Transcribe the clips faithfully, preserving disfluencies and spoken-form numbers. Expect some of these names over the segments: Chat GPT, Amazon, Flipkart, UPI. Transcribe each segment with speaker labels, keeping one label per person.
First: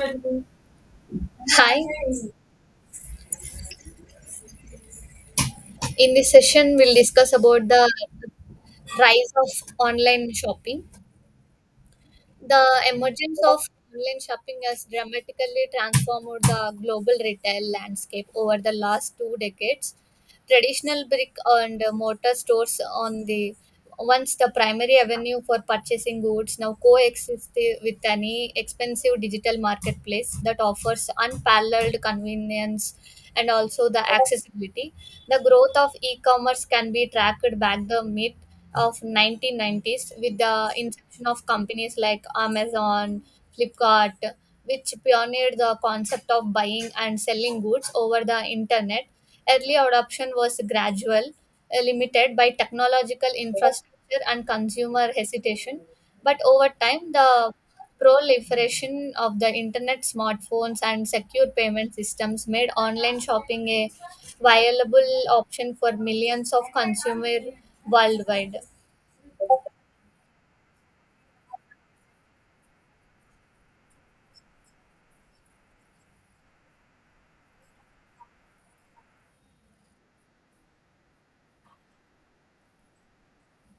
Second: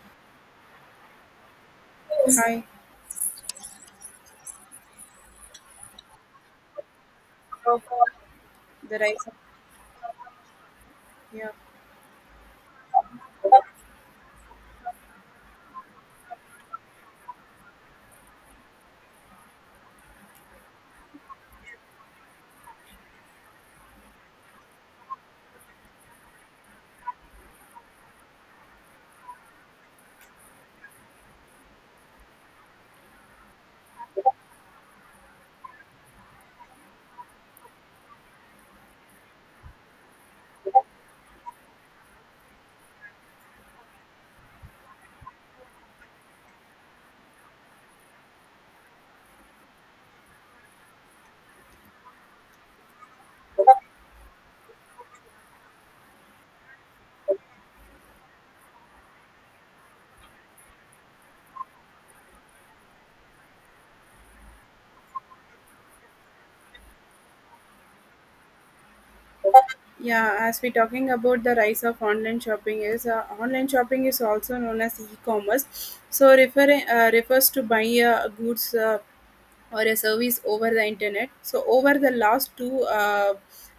Speaker 1: Hi.
Speaker 2: Hi,
Speaker 1: In this session, we'll discuss about
Speaker 2: so
Speaker 1: the
Speaker 2: far the rise
Speaker 1: rise
Speaker 2: of,
Speaker 1: of online shopping.
Speaker 2: yeah.
Speaker 1: The emergence of online shopping has dramatically transformed the global retail landscape over the last two decades. Traditional brick and mortar stores on the once the primary avenue for purchasing goods now coexist with any expensive digital marketplace that offers unparalleled convenience and also the accessibility the growth of e-commerce can be tracked back the mid of nineteen nineties with the inception of companies like Amazon, Flipkart, which pioneered the concept of buying and selling goods over the internet. Early adoption was gradual, uh, limited by technological infrastructure and consumer hesitation, but over time, the proliferation of the internet, smartphones, and secure payment systems made online shopping a viable option for millions of consumers worldwide.
Speaker 2: Yeah, as we're talking about the rise of online shopping is uh, online shopping is also known as e-commerce. So refer uh, refers to buying uh, goods, uh, or a service over the internet. So over the last two uh,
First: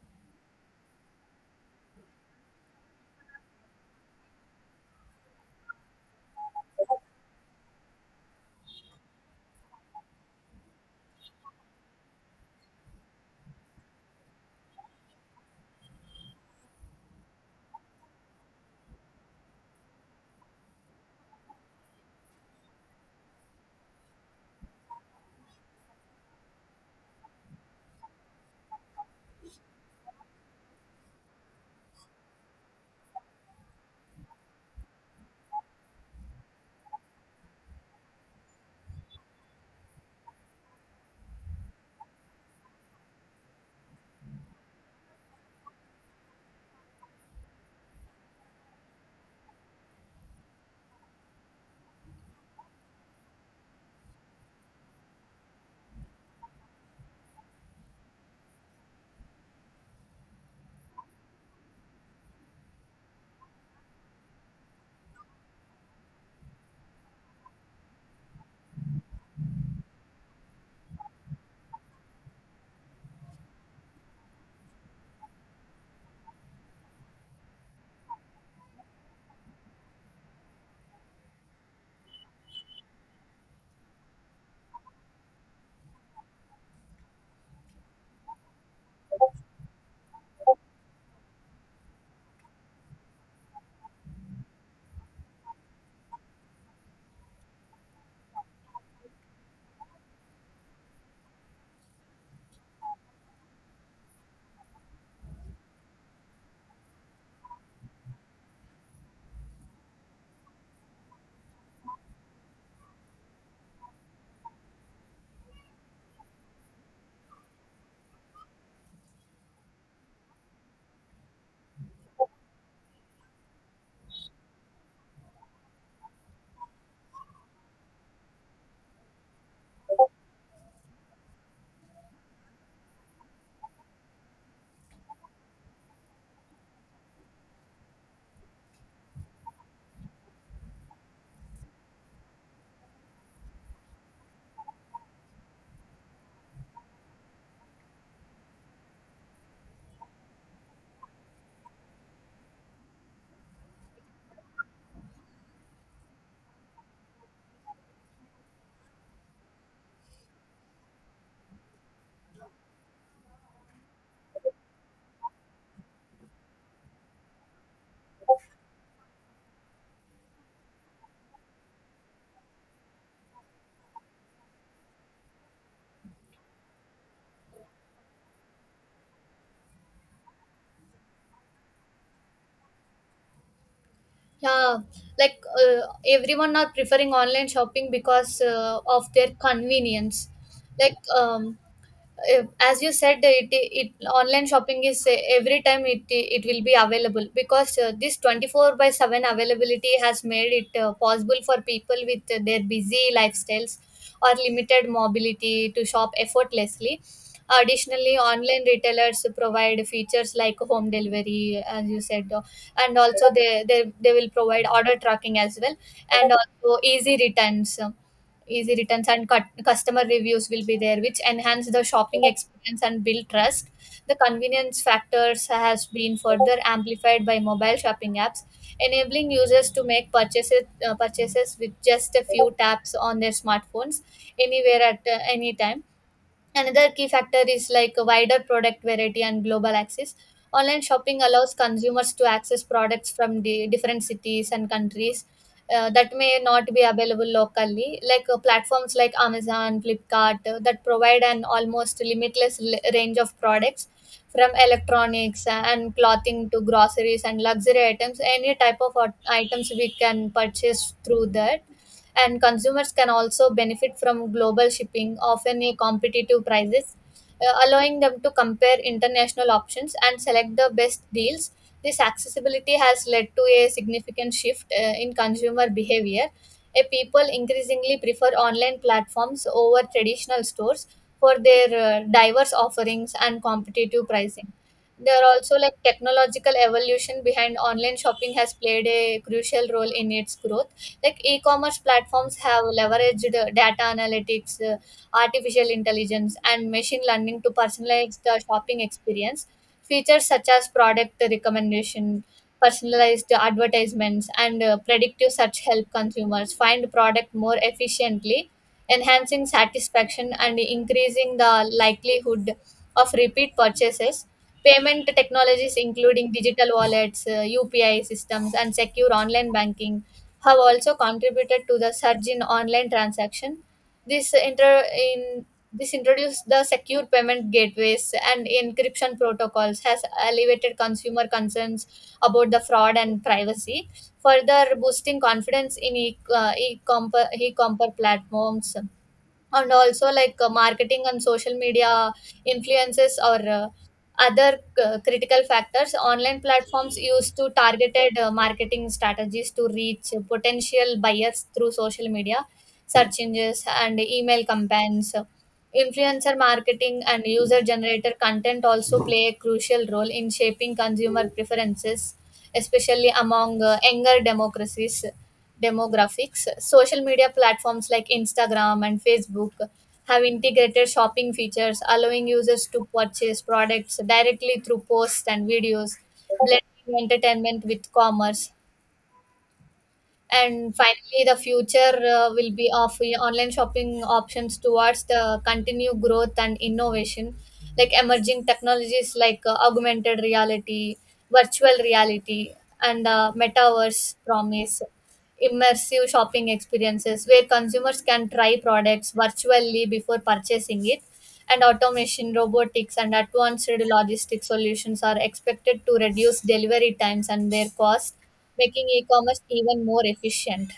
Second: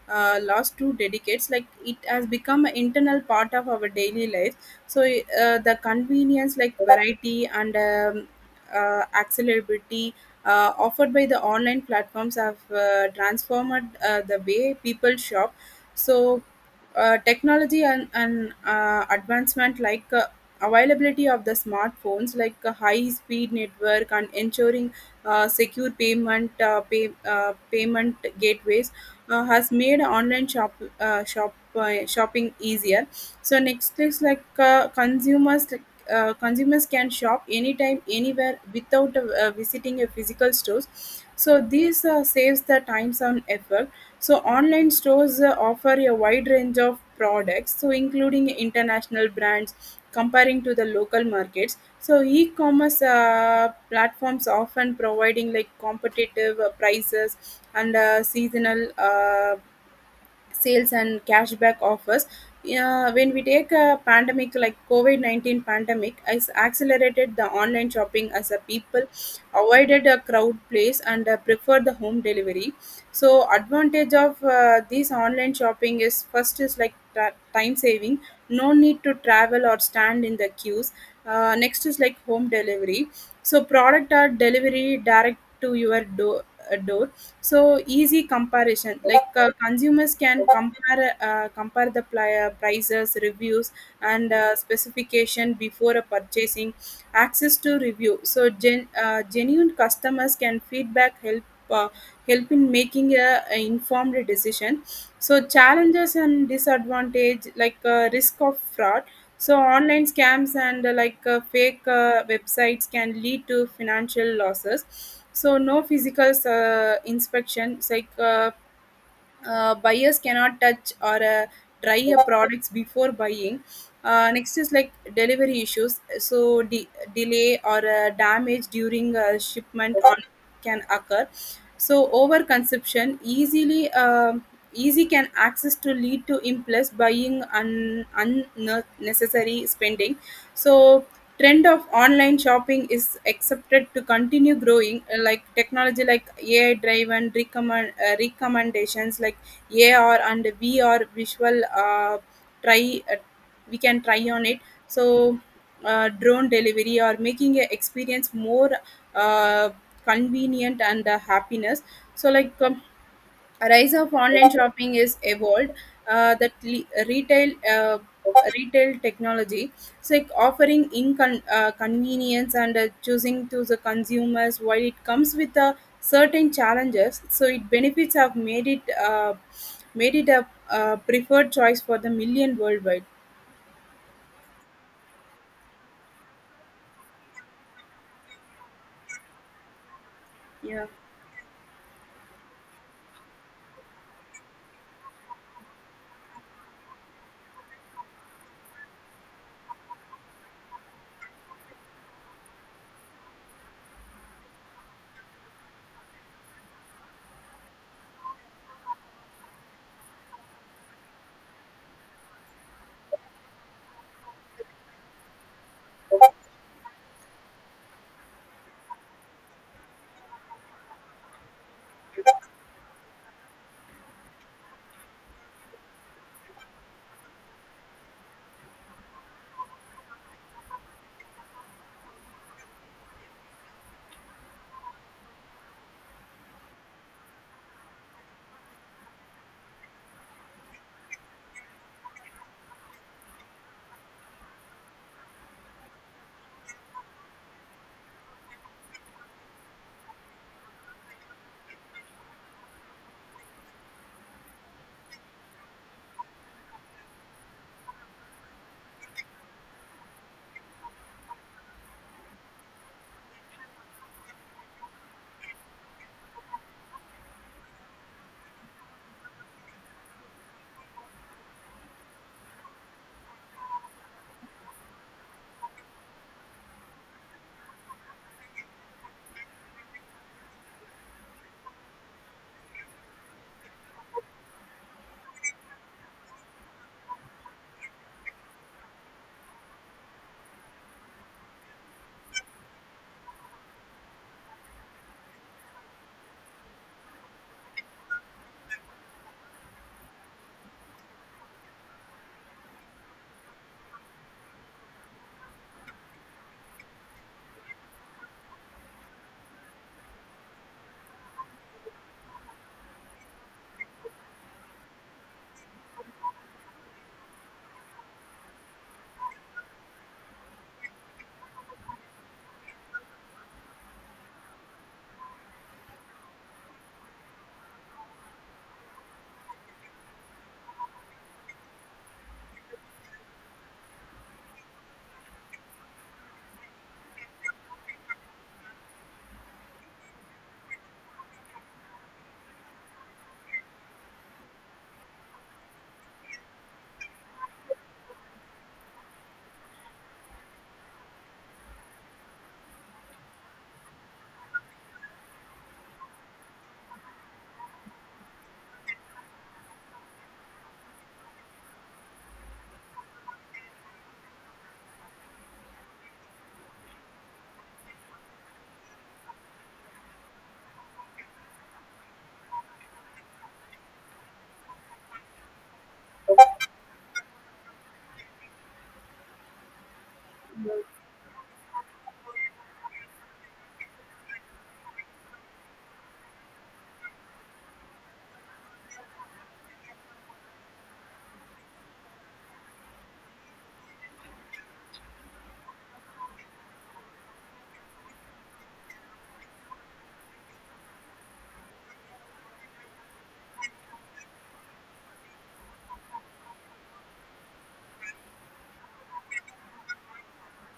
Speaker 2: uh, last two decades, like, it has become an internal part of our daily life. So uh, the convenience, like variety and um, uh, accessibility uh, offered by the online platforms have uh, transformed uh, the way people shop. So uh, technology and, and uh, advancement, like uh, availability of the smartphones, like a high speed network, and ensuring uh, secure payment uh, pay, uh, payment gateways uh, has made online shop uh, shop uh, shopping easier. So next is, like, uh, consumers like, uh, consumers can shop anytime anywhere without uh, visiting a physical stores. So this uh, saves the times and effort. So online stores uh, offer a wide range of products, so including international brands comparing to the local markets. So e-commerce uh, platforms often providing like competitive uh, prices and uh, seasonal uh, sales and cashback offers. Yeah, when we take a pandemic like COVID nineteen pandemic, has accelerated the online shopping as a people avoided a crowd place and uh, preferred the home delivery. So advantage of uh, this online shopping is, first is like ta- time saving, no need to travel or stand in the queues. Uh, next is like home delivery. So product are delivery direct to your door. door So easy comparison, like uh, consumers can compare uh, compare the pli- uh, prices, reviews and uh, specification before a purchasing. Access to review, so gen- uh, genuine customers can feedback help uh, help in making a, a informed decision. So challenges and disadvantage, like uh, risk of fraud. So online scams and, uh, like uh, fake uh, websites can lead to financial losses. So no physical uh, inspection, it's like uh, uh, buyers cannot touch or uh, try a products before buying. Uh, next is like delivery issues, so de- delay or uh, damage during uh, shipment on can occur. So overconsumption, easily um easy can access to lead to impulse buying and unnecessary spending. So trend of online shopping is accepted to continue growing, uh, like technology, like A I driven recommend uh, recommendations, like A R and V R visual, uh, try uh, we can try on it. So uh, drone delivery or making a experience more uh, convenient and uh, happiness. So, like, um, a rise of online shopping is evolved, uh, that le- retail uh, retail technology, so like offering inconvenience uh, convenience and uh, choosing to the consumers while it comes with uh, certain challenges, so it benefits have made it uh, made it a, uh preferred choice for the million worldwide,
Speaker 1: Yeah, like uh, everyone are preferring online shopping because uh, of their convenience,
Speaker 2: yeah.
Speaker 1: like um uh, as you said, uh, it, it online shopping is, uh, every time it it will be available because uh, this twenty-four by seven availability has made it, uh, possible for people with uh, their busy lifestyles or limited mobility to shop effortlessly. Additionally, online retailers provide features like home delivery, as you said, uh, and also they, they they will provide order tracking as well, and also easy returns easy returns and cut customer reviews will be there, which enhance the shopping experience and build trust. The convenience factors has been further amplified by mobile shopping apps, enabling users to make purchases uh, purchases with just a few taps on their smartphones, anywhere at uh, any time. Another key factor is like a wider product variety and global access. Online shopping allows consumers to access products from the different cities and countries uh, that may not be available locally, like uh, platforms like Amazon, Flipkart, uh, that provide an almost limitless l- range of products from electronics and clothing to groceries and luxury items. Any type of ot- items we can purchase through there, and consumers can also benefit from global shipping, often at competitive prices, uh, allowing them to compare international options and select the best deals. This accessibility has led to a significant shift uh, in consumer behavior. A people increasingly prefer online platforms over traditional stores for their uh, diverse offerings and competitive pricing. There are also like technological evolution behind online shopping has played a crucial role in its growth, like e-commerce platforms have leveraged uh, data analytics, uh, artificial intelligence and machine learning to personalize the shopping experience. Features such as product recommendation, personalized advertisements and uh, predictive search help consumers find product more efficiently, enhancing satisfaction and increasing the likelihood of repeat purchases. Payment technologies including digital wallets, uh, UPI systems and secure online banking have also contributed to the surge in online transaction. This inter- in This introduced the secure payment gateways and encryption protocols has elevated consumer concerns about the fraud and privacy, further boosting confidence in e- uh, e-comper e commerce platforms. And also like uh, marketing on social media influences or uh, other uh, critical factors online platforms use to targeted uh, marketing strategies to reach potential buyers through social media, search engines and email campaigns. Influencer marketing and user generated content also play a crucial role in shaping consumer preferences, especially among uh, younger democracies demographics. Social media platforms like Instagram and Facebook have integrated shopping features, allowing users to purchase products directly through posts and videos, blending entertainment with commerce. And finally, the future uh, will be of online shopping options towards the continued growth and innovation, like emerging technologies like uh, augmented reality, virtual reality and uh, metaverse promise immersive shopping experiences where consumers can try products virtually before purchasing it. And automation, robotics, and advanced logistics solutions are expected to reduce delivery times and their cost, making e-commerce even more efficient.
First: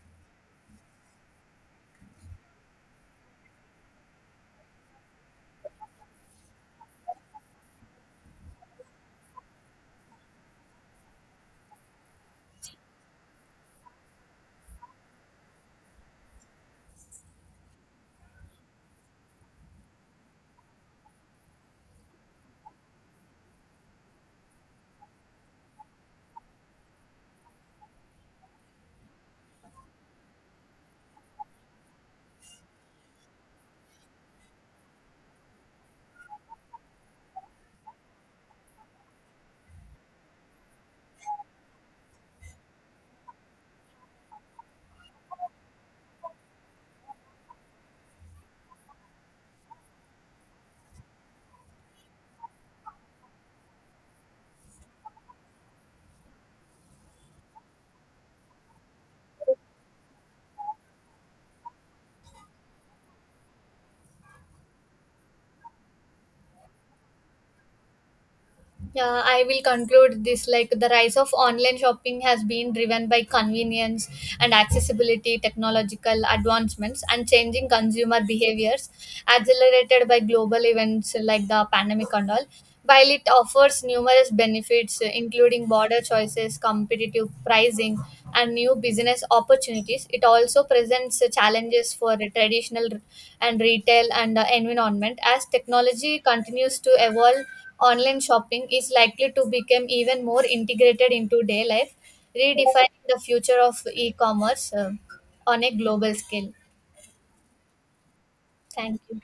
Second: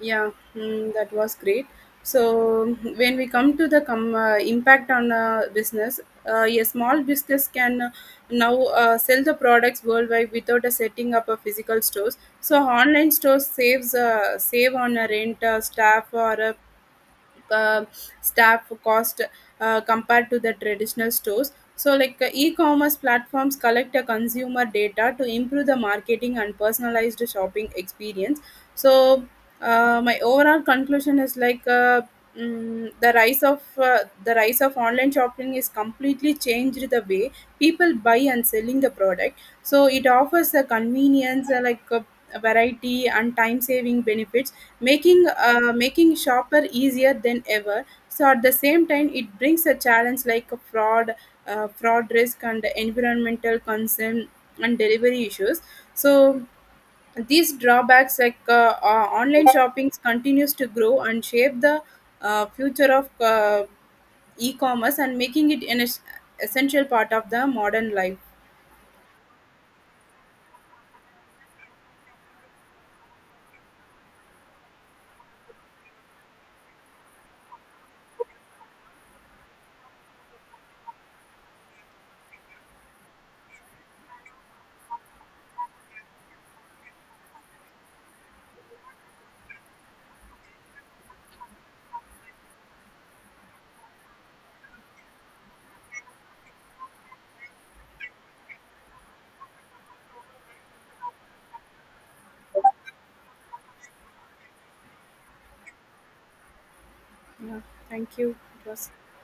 Speaker 2: Yeah, mm, that was great. So when we come to the com- uh, impact on uh, business, uh, a small business can uh, now uh, sell the products worldwide without uh, setting up a physical stores. So online stores saves uh, save on uh, rent, uh, staff, or uh, uh, staff cost uh, compared to the traditional stores, so like uh, e-commerce platforms collect a consumer data to improve the marketing and personalized shopping experience. So uh, my overall conclusion is like uh, mm, the rise of uh, the rise of online shopping is completely changed the way people buy and selling the product. So it offers the convenience, uh, like, uh, variety and time saving benefits, making uh, making shopper easier than ever. So at the same time it brings a challenge like a fraud uh, fraud risk and environmental concern and delivery issues. So these drawbacks, like uh, uh, online shopping continues to grow and shape the uh, future of uh, e-commerce, and making it an es- essential part of the modern life.
Speaker 1: Yeah, I will conclude this like the rise of online shopping has been driven by convenience and accessibility, technological advancements, and changing consumer behaviors, accelerated by global events like the pandemic and all. While it offers numerous benefits, including border choices, competitive price fundraising and new business opportunities. It also presents uh, challenges for the traditional and retail and uh, environment. As technology continues to evolve, online shopping is likely to become even more integrated into day life, redefining the future of e commerce on a global scale.
Speaker 2: Yeah, thank you, it was
Speaker 1: Thank you.